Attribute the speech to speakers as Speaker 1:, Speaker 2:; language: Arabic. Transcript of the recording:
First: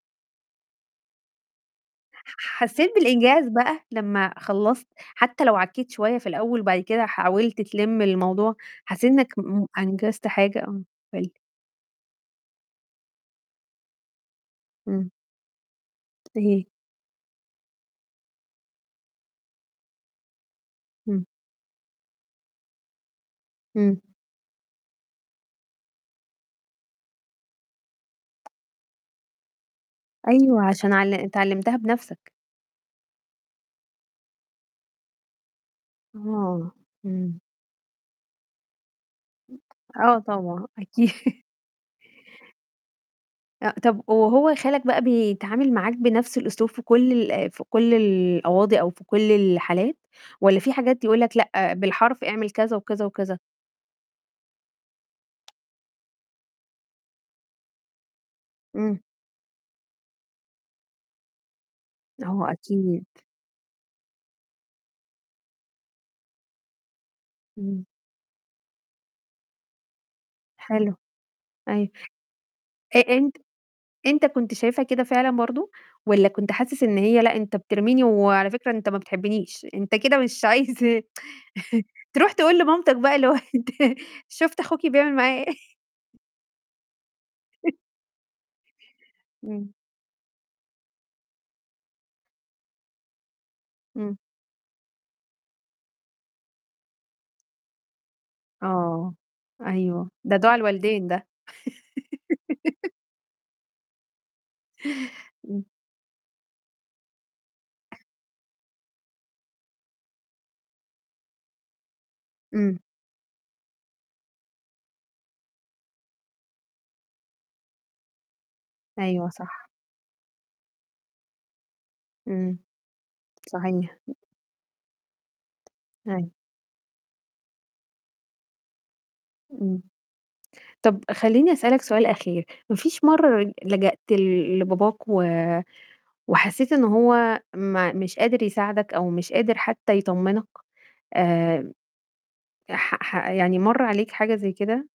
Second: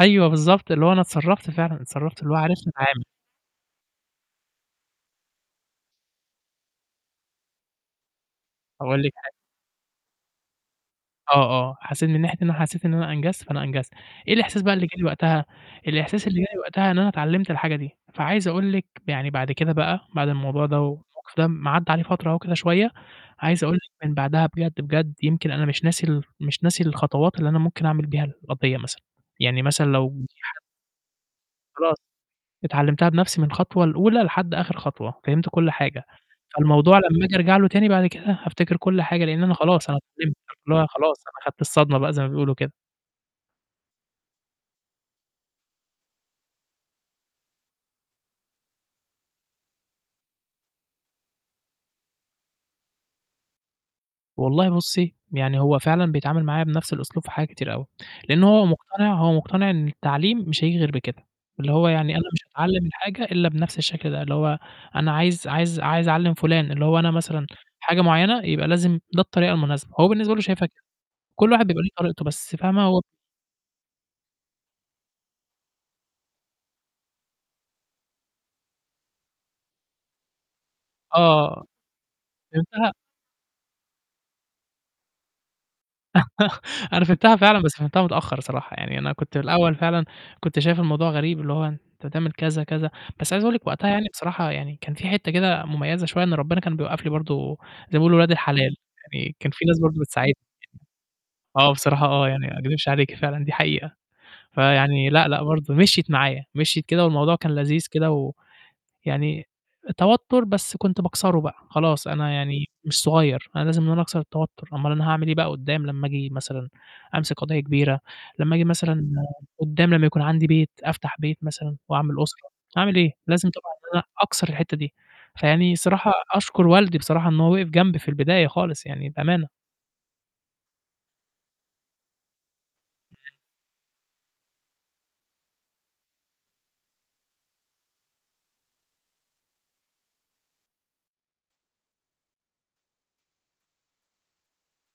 Speaker 1: أيوه، بالضبط، اللي هو أنا اتصرّفت فعلًا، اتصرّفت اللي هو
Speaker 2: ح
Speaker 1: عرفت
Speaker 2: حسيت
Speaker 1: اتعامل.
Speaker 2: بالإنجاز بقى لمّا خلّصت، حتّى لو عكّيت شوية في الأول، وبَعد كده حاولت تلِم الموضوع،
Speaker 1: أقول
Speaker 2: حسيت
Speaker 1: لِك حاجة
Speaker 2: إنّك م أنجزت حاجة؟ آه، قل لي.
Speaker 1: آه، آه، حسيت من ناحية إن أنا حسيت إن أنا أنجزت، فأنا أنجزت. إيه الإحساس بقى اللي جا لي
Speaker 2: إمم.
Speaker 1: وقتها، الإحساس اللي
Speaker 2: إيه
Speaker 1: جا لي
Speaker 2: هي؟
Speaker 1: وقتها إن أنا اتعلمت الحاجة دي، فعايز أقول لِك يعني بَعد كده بقى، بَعد الموضوع ده،
Speaker 2: إمم.
Speaker 1: والمَوقِف ده لمّا عدّى عليه فترة أهو كده شوية، عايز أقول
Speaker 2: إمم.
Speaker 1: لِك من بَعدها بجد، بجد يمكن أنا مش ناسي ال مش ناسي الخطوات اللي أنا ممكن أعمل بيها القضية مثلًا. يعني مثلًا لو في حد
Speaker 2: أيوه، عشان عل أنت علِّمتها
Speaker 1: خلاص
Speaker 2: بنفسك.
Speaker 1: اتعلمتها بنفسي من الخطوة الأولى، لحد آخِر خطوة، فهمت كلّ حاجة،
Speaker 2: آه،
Speaker 1: فالموضوع لمّا أجي
Speaker 2: إمم.
Speaker 1: أرجع له تاني بَعد كده، هافتكر كلّ حاجة، لإن أنا خلاص أنا
Speaker 2: آه،
Speaker 1: اتعلمت.
Speaker 2: طبعًا
Speaker 1: اللي هو خلاص
Speaker 2: أكي
Speaker 1: أنا خَدت الصدمة بقى، زَي ما بيقولوا كده.
Speaker 2: أ طَب وهو خالك بقى بيتعامل معاك بنفس الأسلوب في كلّ ال آآ في كلّ القواضي، أو في كلّ الحالات، والّا في حاجات يقول لك لأ، بالحرف اعمل كذا، وكذا، وكذا؟
Speaker 1: والله بُصّي، يعني هو فعلًا بيتعامل معايا بنفس الأسلوب في حاجات كتيرة أوي. لأن هو
Speaker 2: إمم.
Speaker 1: مقتنع هو مقتنع إن التعليم مش هييجي غير بكده. اللي هو يعني أنا مش
Speaker 2: هو
Speaker 1: هاتعلم
Speaker 2: أكيد.
Speaker 1: الحاجة إلا بنفس الشكل ده. اللي هو أنا عايز عايز عايز أعلّم فلان اللي هو أنا مثلًا
Speaker 2: إمم.
Speaker 1: حاجة معيّنة، يبقى لازم ده الطريقة المناسبة، هو بالنسبة له شايفها كده.
Speaker 2: حلو.
Speaker 1: كلّ واحد بيبقى
Speaker 2: أيوَه.
Speaker 1: ليه طريقته، بس فاهمة؟
Speaker 2: أ
Speaker 1: هو
Speaker 2: أنت أنت كنت شايفها كده فعلًا برضه، والّا كنت حاسس إن هي "لأ، أنت بترميني، وعلى فكرة أنت ما بتحبنيش، أنت كده مش عايز"
Speaker 1: آه،
Speaker 2: تروح تقول
Speaker 1: فهمتها.
Speaker 2: لمامتك بقى اللي هو: "أنت شُفتِ أخوكِ بيعمل معايا إيه؟"
Speaker 1: أنا فهمتها فعلًا، بس فهمتها متأخر الصراحة، يعني أنا كنت
Speaker 2: إمم.
Speaker 1: الأول فعلًا كنت شايف الموضوع غريب، اللي هو أنت هتعمل كذا، كذا بس عايز أقول لِك وقتها يعني
Speaker 2: إمم.
Speaker 1: بصراحة يعني كان في حتّة كده مميزة شوية، إن ربنا كان بيوقّف لي برضه زَي ما بيقولوا ولاد الحلال
Speaker 2: آه،
Speaker 1: يعني، كان في ناس برضه
Speaker 2: أيوه،
Speaker 1: بتساعدني.
Speaker 2: ده دُعا الوالدين ده.
Speaker 1: آه، بصراحة آه، يعني ما أكدبش عليكِ فعلًا دي حقيقة. فيعني لأ، لأ،
Speaker 2: إمم.
Speaker 1: برضه مشيِت معايا، مشيِت كده، والموضوع كان لذيذ كده، ويعني توتر بس كنت باكسره بقى خلاص، أنا يعني
Speaker 2: إمم.
Speaker 1: مش صغيّر، أنا لازم إن أنا أكسر التوتر، أمّال أنا هاعمل إيه بقى قدّام لمّا أجي مثلًا أمسك قضية كبيرة، لمّا أجي مثلًا
Speaker 2: أيوه، صح.
Speaker 1: قدّام لمّا يكون عَندي بيت، أفتح بيت مثلًا، وأعمل أسرة،
Speaker 2: إمم.
Speaker 1: هاعمل إيه؟ لازم طبعًا إن
Speaker 2: صحيح.
Speaker 1: أنا أكسر الحتّة دي، فيعني الصراحة
Speaker 2: أيوه.
Speaker 1: أشكر والدي بصراحة إن هو وقَف جنبي في البداية خالص، يعني بأمانة.
Speaker 2: إمم. طَب خلّيني أسألك سؤال أخير. ما فيش مَرّة لجأت ل لباباك، و وحسيت إن هو ما مش قادر يساعدك، أو مش قادر حتّى يطمنك؟ آمم، ي ح ح يعني مَر عليك حاجة زَي كده؟